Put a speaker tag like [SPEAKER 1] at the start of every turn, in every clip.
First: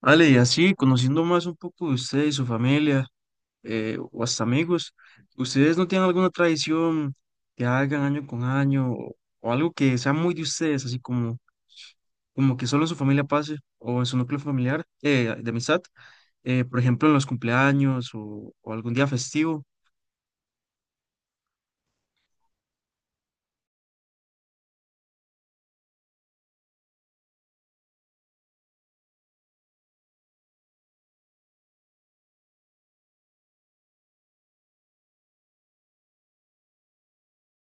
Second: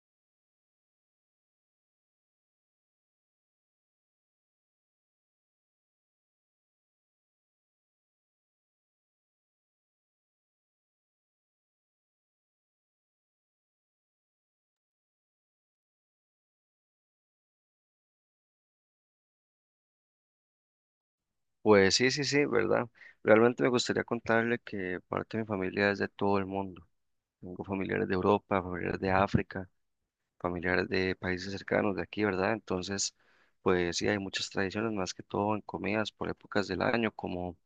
[SPEAKER 1] Ale, y así, conociendo más un poco de usted y su familia, o hasta amigos, ¿ustedes no tienen alguna tradición que hagan año con año o algo que sea muy de ustedes, así como, como que solo en su familia pase o en su núcleo familiar de amistad? Por ejemplo, en los cumpleaños o algún día festivo.
[SPEAKER 2] Pues sí, sí, sí, ¿verdad? Realmente me gustaría contarle que parte de mi familia es de todo el mundo. Tengo familiares de Europa, familiares de África, familiares de países cercanos de aquí, ¿verdad? Entonces, pues sí, hay muchas tradiciones, más que todo en comidas por épocas del año, como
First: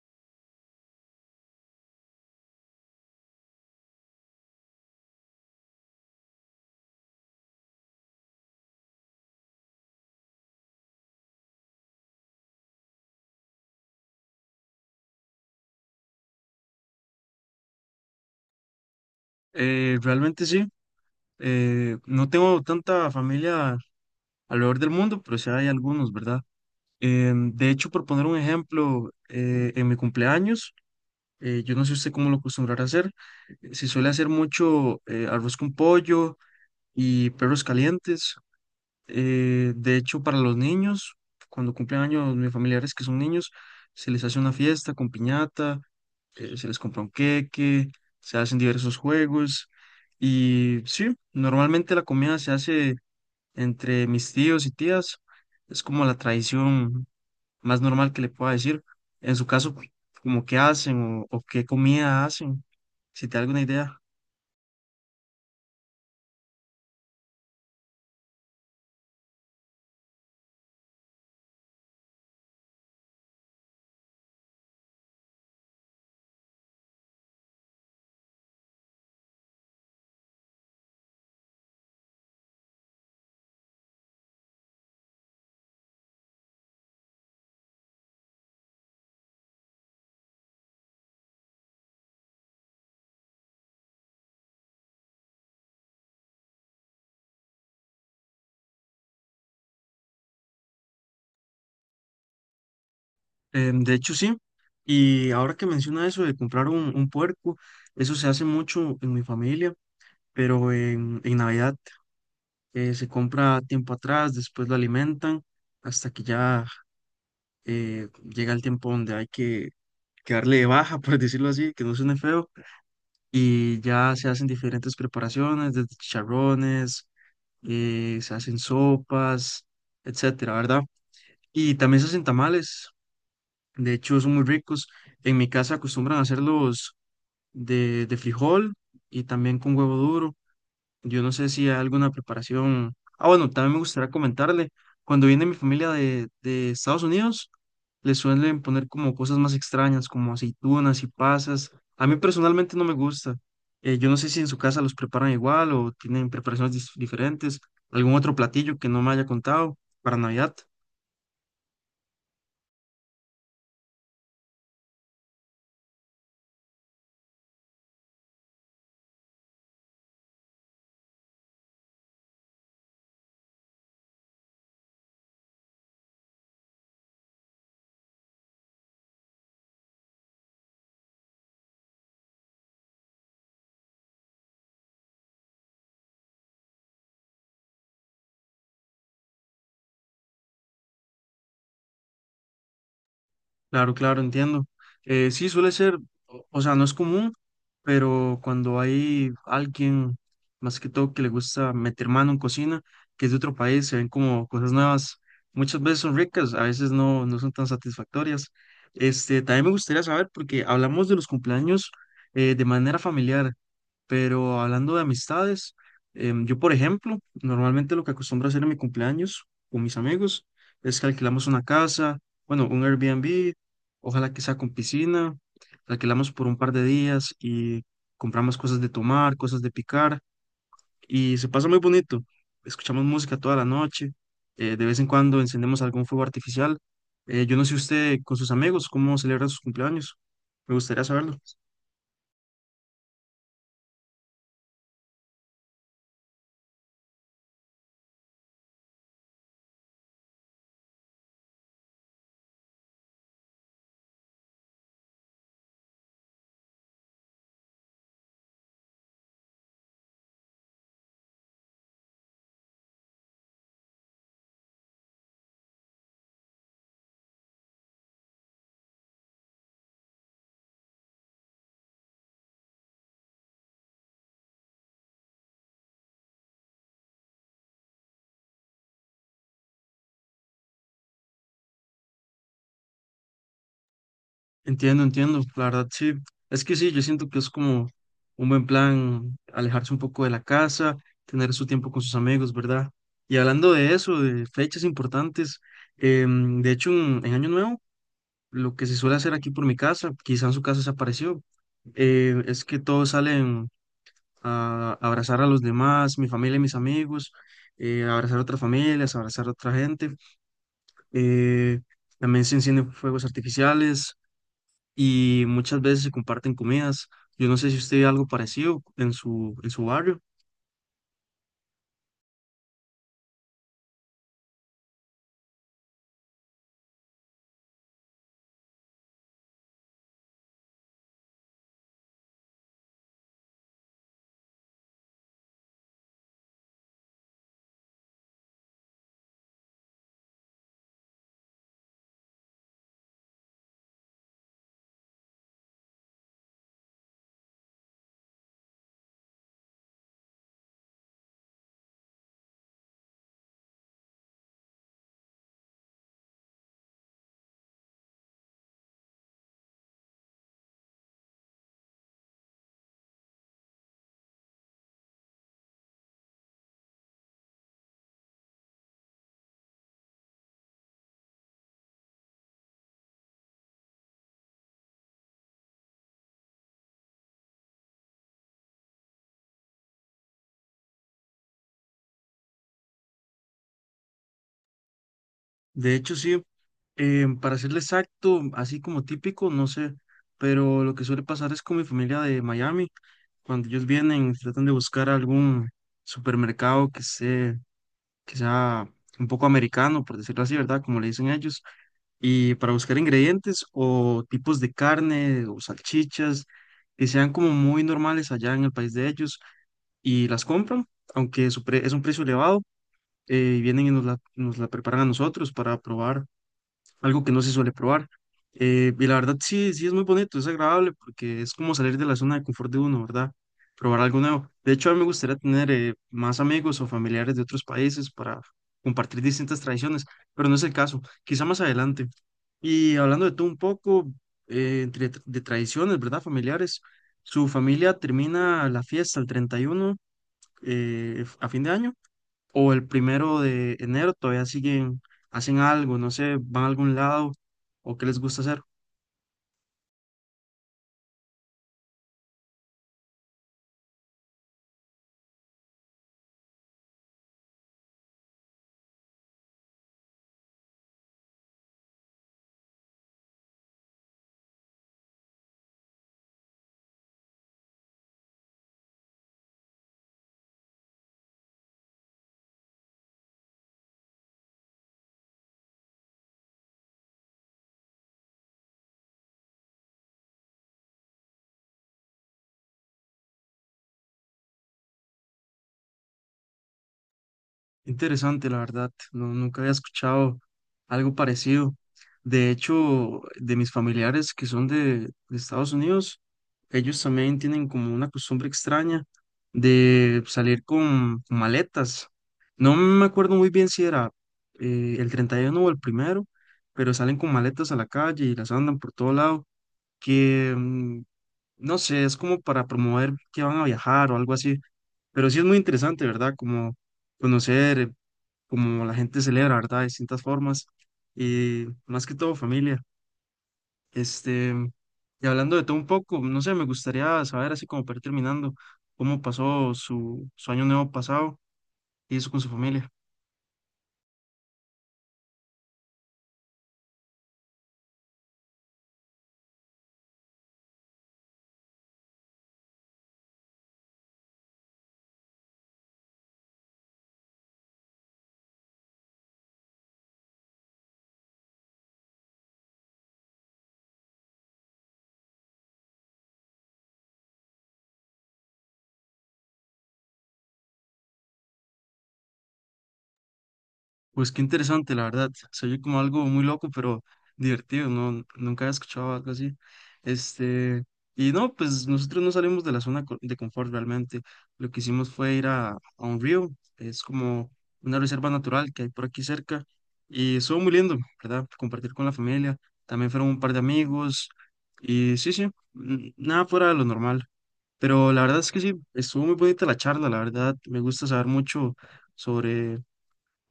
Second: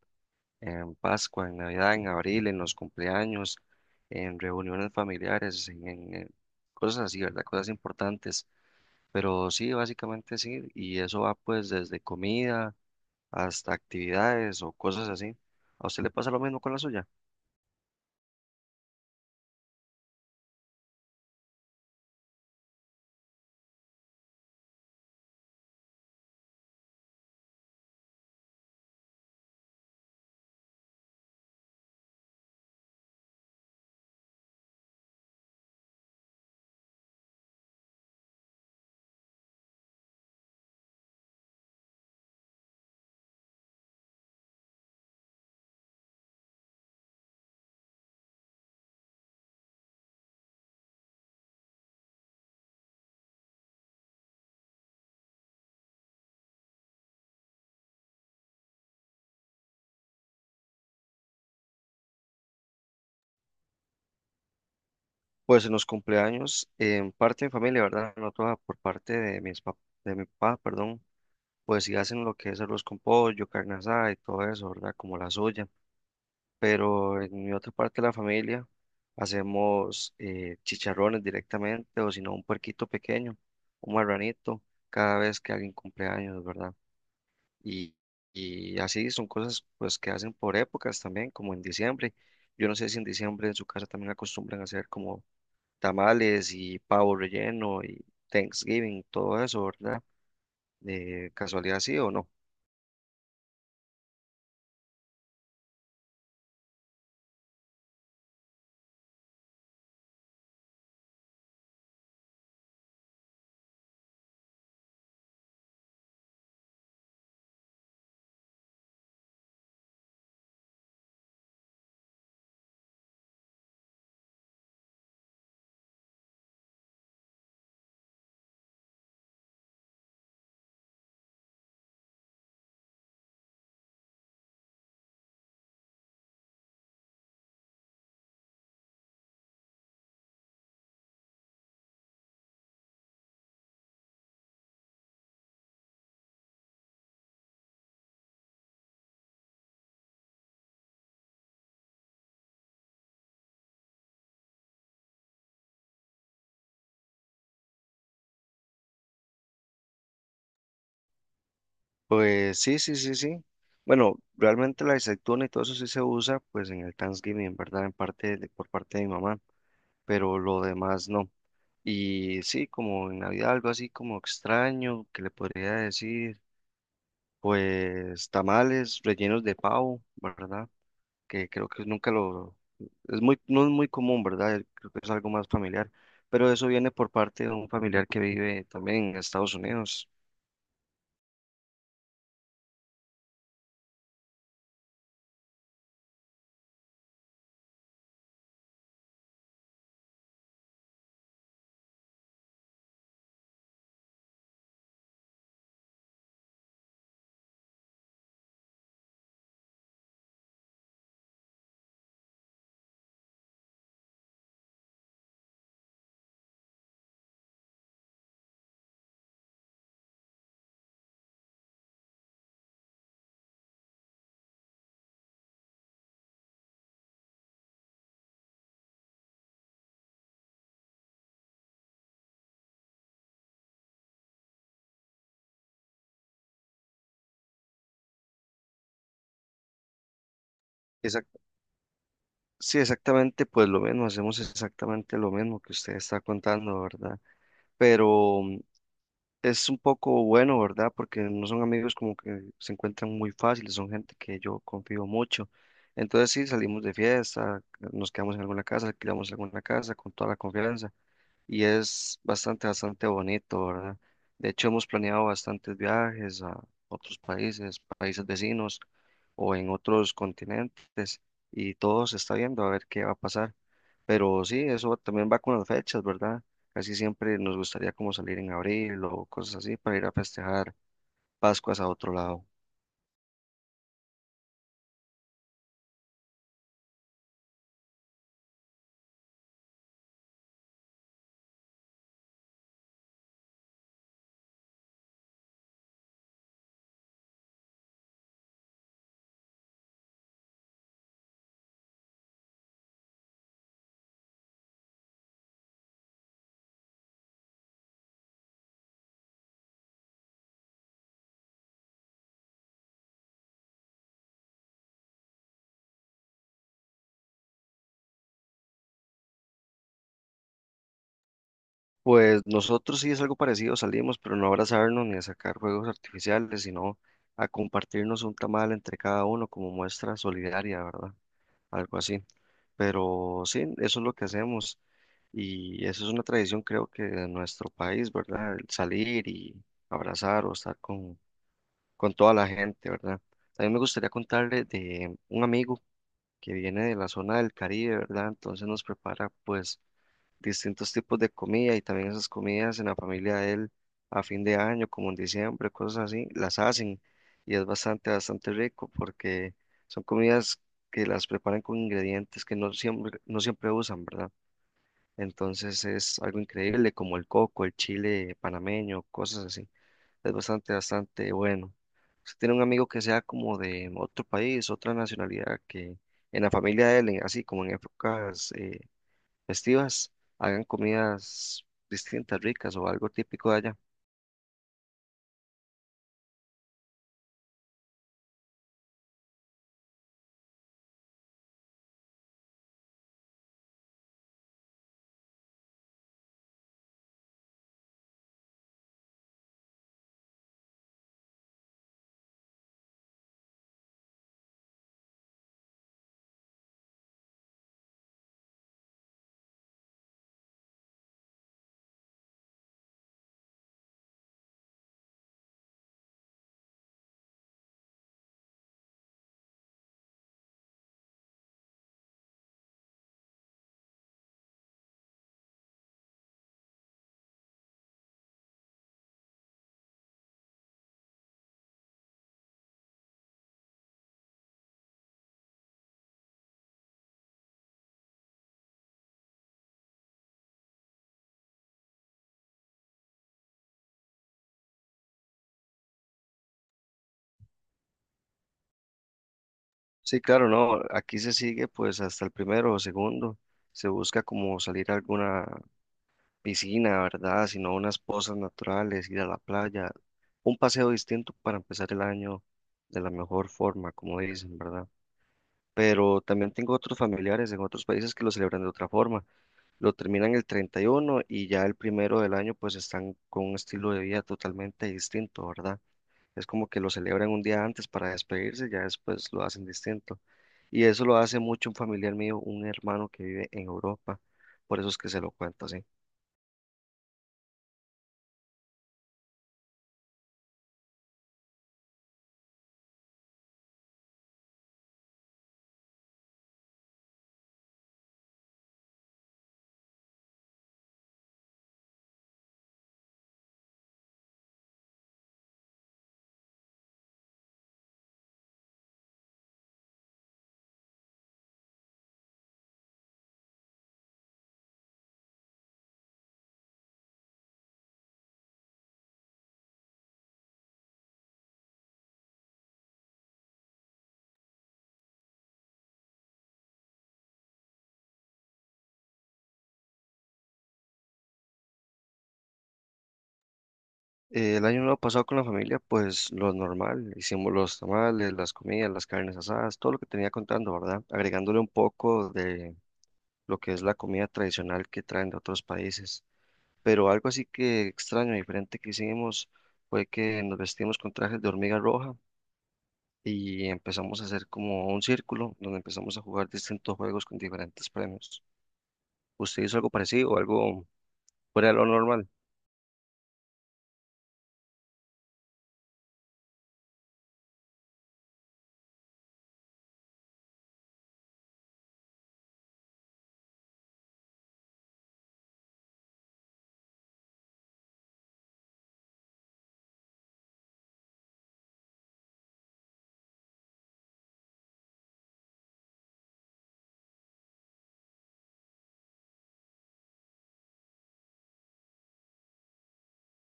[SPEAKER 2] en Pascua, en Navidad, en abril, en los cumpleaños, en reuniones familiares, en cosas así, ¿verdad? Cosas importantes. Pero sí, básicamente sí, y eso va pues desde comida hasta actividades o cosas así. ¿A usted le pasa lo mismo con la suya?
[SPEAKER 1] Realmente sí, no tengo tanta familia alrededor del mundo, pero sí hay algunos, ¿verdad? De hecho, por poner un ejemplo, en mi cumpleaños, yo no sé usted cómo lo acostumbrará a hacer. Si suele hacer mucho arroz con pollo y perros calientes. De hecho, para los niños, cuando cumplen años mis familiares que son niños, se les hace una fiesta con piñata, se les compra un queque, se hacen diversos juegos. Y sí, normalmente la comida se hace entre mis tíos y tías. Es como la tradición más normal que le pueda decir. En su caso, como qué hacen o qué comida hacen, si te da alguna idea.
[SPEAKER 2] Pues en los cumpleaños, en parte de mi familia, ¿verdad? No toda, por parte de de mi papá, perdón, pues sí hacen lo que es arroz con pollo, carne asada y todo eso, ¿verdad? Como la suya. Pero en mi otra parte de la familia hacemos chicharrones directamente o si no un puerquito pequeño, un marranito, cada vez que alguien cumpleaños, ¿verdad? Y, y así son cosas pues que hacen por épocas también, como en diciembre. Yo no sé si en diciembre en su casa también acostumbran a hacer como tamales y pavo relleno y Thanksgiving, todo eso, ¿verdad? De casualidad sí o no.
[SPEAKER 1] De hecho, sí. Y ahora que menciona eso de comprar un puerco, eso se hace mucho en mi familia, pero en Navidad se compra tiempo atrás, después lo alimentan hasta que ya llega el tiempo donde hay que darle de baja, por decirlo así, que no suene feo, y ya se hacen diferentes preparaciones, desde chicharrones. Se hacen sopas, etcétera, ¿verdad? Y también se hacen tamales, de hecho son muy ricos. En mi casa acostumbran a hacerlos de frijol y también con huevo duro. Yo no sé si hay alguna preparación. Ah, bueno, también me gustaría comentarle, cuando viene mi familia de Estados Unidos, le suelen poner como cosas más extrañas, como aceitunas y pasas. A mí personalmente no me gusta. Yo no sé si en su casa los preparan igual o tienen preparaciones diferentes, algún otro platillo que no me haya contado para Navidad.
[SPEAKER 2] Pues sí, sí, sí, sí. Bueno, realmente la aceituna y todo eso sí se usa pues en el Thanksgiving, ¿verdad? En parte de- por parte de mi mamá, pero lo demás no. Y sí, como en Navidad algo así como extraño que le podría decir, pues tamales rellenos de pavo, ¿verdad? Que creo que nunca lo, es muy, no es muy común, ¿verdad? Creo que es algo más familiar, pero eso viene por parte de un familiar que vive también en Estados Unidos.
[SPEAKER 1] Claro, claro, entiendo. Sí, suele ser, o sea, no es común, pero cuando hay alguien, más que todo, que le gusta meter mano en cocina, que es de otro país, se ven como cosas nuevas. Muchas veces son ricas, a veces no, no son tan satisfactorias. Este, también me gustaría saber, porque hablamos de los cumpleaños de manera familiar. Pero hablando de amistades, yo por ejemplo, normalmente lo que acostumbro a hacer en mi cumpleaños con mis amigos es que alquilamos una casa, bueno, un Airbnb, ojalá que sea con piscina, la alquilamos por un par de días y compramos cosas de tomar, cosas de picar y se pasa muy bonito. Escuchamos música toda la noche, de vez en cuando encendemos algún fuego artificial. Yo no sé usted con sus amigos cómo celebra sus cumpleaños, me gustaría saberlo.
[SPEAKER 2] Exact- sí, exactamente, pues lo mismo, hacemos exactamente lo mismo que usted está contando, ¿verdad? Pero es un poco bueno, ¿verdad? Porque no son amigos como que se encuentran muy fáciles, son gente que yo confío mucho. Entonces sí, salimos de fiesta, nos quedamos en alguna casa, alquilamos alguna casa con toda la confianza y es bastante, bastante bonito, ¿verdad? De hecho, hemos planeado bastantes viajes a otros países, países vecinos o en otros continentes y todo se está viendo a ver qué va a pasar. Pero sí, eso también va con las fechas, ¿verdad? Casi siempre nos gustaría como salir en abril o cosas así para ir a festejar Pascuas a otro lado.
[SPEAKER 1] Entiendo, entiendo, la verdad sí. Es que sí, yo siento que es como un buen plan alejarse un poco de la casa, tener su tiempo con sus amigos, ¿verdad? Y hablando de eso, de fechas importantes, de hecho en Año Nuevo, lo que se suele hacer aquí por mi casa, quizá en su casa se apareció, es que todos salen a abrazar a los demás, mi familia y mis amigos, abrazar a otras familias, abrazar a otra gente. eh, También se encienden fuegos artificiales y muchas veces se comparten comidas. Yo no sé si usted ve algo parecido en su barrio.
[SPEAKER 2] Pues nosotros sí es algo parecido, salimos, pero no a abrazarnos ni a sacar juegos artificiales, sino a compartirnos un tamal entre cada uno como muestra solidaria, ¿verdad? Algo así. Pero sí, eso es lo que hacemos y eso es una tradición creo que de nuestro país, ¿verdad? El salir y abrazar o estar con toda la gente, ¿verdad? También me gustaría contarle de un amigo que viene de la zona del Caribe, ¿verdad? Entonces nos prepara pues distintos tipos de comida y también esas comidas en la familia de él a fin de año, como en diciembre, cosas así, las hacen y es bastante, bastante rico porque son comidas que las preparan con ingredientes que no siempre usan, ¿verdad? Entonces es algo increíble como el coco, el chile panameño, cosas así. Es bastante, bastante bueno. Usted tiene un amigo que sea como de otro país, otra nacionalidad, que en la familia de él, en- así como en épocas festivas, hagan comidas distintas, ricas o algo típico de allá.
[SPEAKER 1] De hecho, sí, para serle exacto, así como típico, no sé, pero lo que suele pasar es con mi familia de Miami, cuando ellos vienen, tratan de buscar algún supermercado que sea un poco americano, por decirlo así, ¿verdad? Como le dicen ellos, y para buscar ingredientes o tipos de carne o salchichas que sean como muy normales allá en el país de ellos y las compran, aunque su es un precio elevado, y vienen y nos la preparan a nosotros para probar algo que no se suele probar. Y la verdad sí, sí es muy bonito, es agradable porque es como salir de la zona de confort de uno, ¿verdad? Probar algo nuevo. De hecho, a mí me gustaría tener más amigos o familiares de otros países para compartir distintas tradiciones, pero no es el caso, quizá más adelante. Y hablando de tú un poco, entre de tradiciones, ¿verdad? Familiares, su familia termina la fiesta el 31 a fin de año, o el primero de enero todavía siguen, hacen algo, no sé, van a algún lado o qué les gusta hacer.
[SPEAKER 2] Sí, claro, no, aquí se sigue pues hasta el primero o segundo, se busca como salir a alguna piscina, ¿verdad? Sino unas pozas naturales, ir a la playa, un paseo distinto para empezar el año de la mejor forma, como dicen, ¿verdad? Pero también tengo otros familiares en otros países que lo celebran de otra forma. Lo terminan el 31 y uno y ya el primero del año pues están con un estilo de vida totalmente distinto, ¿verdad? Es como que lo celebran un día antes para despedirse ya después lo hacen distinto. Y eso lo hace mucho un familiar mío, un hermano que vive en Europa. Por eso es que se lo cuento así.
[SPEAKER 1] Interesante, la verdad, no, nunca había escuchado algo parecido. De hecho, de mis familiares que son de Estados Unidos, ellos también tienen como una costumbre extraña de salir con maletas. No me acuerdo muy bien si era el 31 o el primero, pero salen con maletas a la calle y las andan por todo lado. Que, mm, no sé, es como para promover que van a viajar o algo así, pero sí es muy interesante, ¿verdad? Como conocer cómo la gente celebra, ¿verdad? De distintas formas y más que todo familia. Este, y hablando de todo un poco, no sé, me gustaría saber, así como para ir terminando, cómo pasó su año nuevo pasado y eso con su familia.
[SPEAKER 2] El año nuevo pasado con la familia, pues lo normal, hicimos los tamales, las comidas, las carnes asadas, todo lo que tenía contando, ¿verdad? Agregándole un poco de lo que es la comida tradicional que traen de otros países. Pero algo así que extraño, diferente que hicimos fue que nos vestimos con trajes de hormiga roja y empezamos a hacer como un círculo donde empezamos a jugar distintos juegos con diferentes premios. ¿Usted hizo algo parecido o algo fuera de lo normal?
[SPEAKER 1] Pues qué interesante, la verdad. Se oye como algo muy loco, pero divertido, no, nunca había escuchado algo así. Este, y no, pues nosotros no salimos de la zona de confort realmente. Lo que hicimos fue ir a un río, es como una reserva natural que hay por aquí cerca, y estuvo muy lindo, ¿verdad? Compartir con la familia. También fueron un par de amigos, y sí, sí, nada fuera de lo normal. Pero la verdad es que sí, estuvo muy bonita la charla, la verdad. Me gusta saber mucho sobre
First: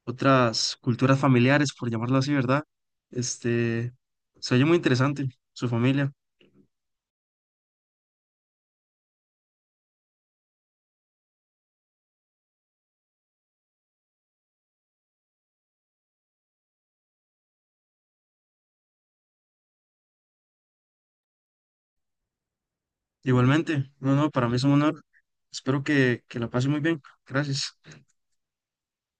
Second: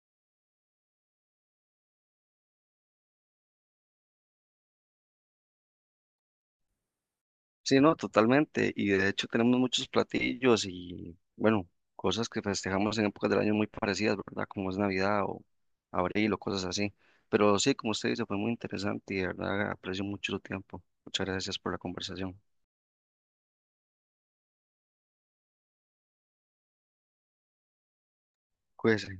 [SPEAKER 1] otras culturas familiares, por llamarlo así, ¿verdad? Este, se oye muy interesante su familia.
[SPEAKER 2] Sí, no, totalmente. Y de hecho tenemos muchos platillos y, bueno, cosas que festejamos en épocas del año muy parecidas, ¿verdad? Como es Navidad o abril o cosas así. Pero sí, como usted dice, fue muy interesante y de verdad aprecio mucho su tiempo. Muchas gracias por la conversación.
[SPEAKER 1] Igualmente, no, no, para mí es un honor. Espero que la pase muy bien. Gracias.
[SPEAKER 2] Cuídese.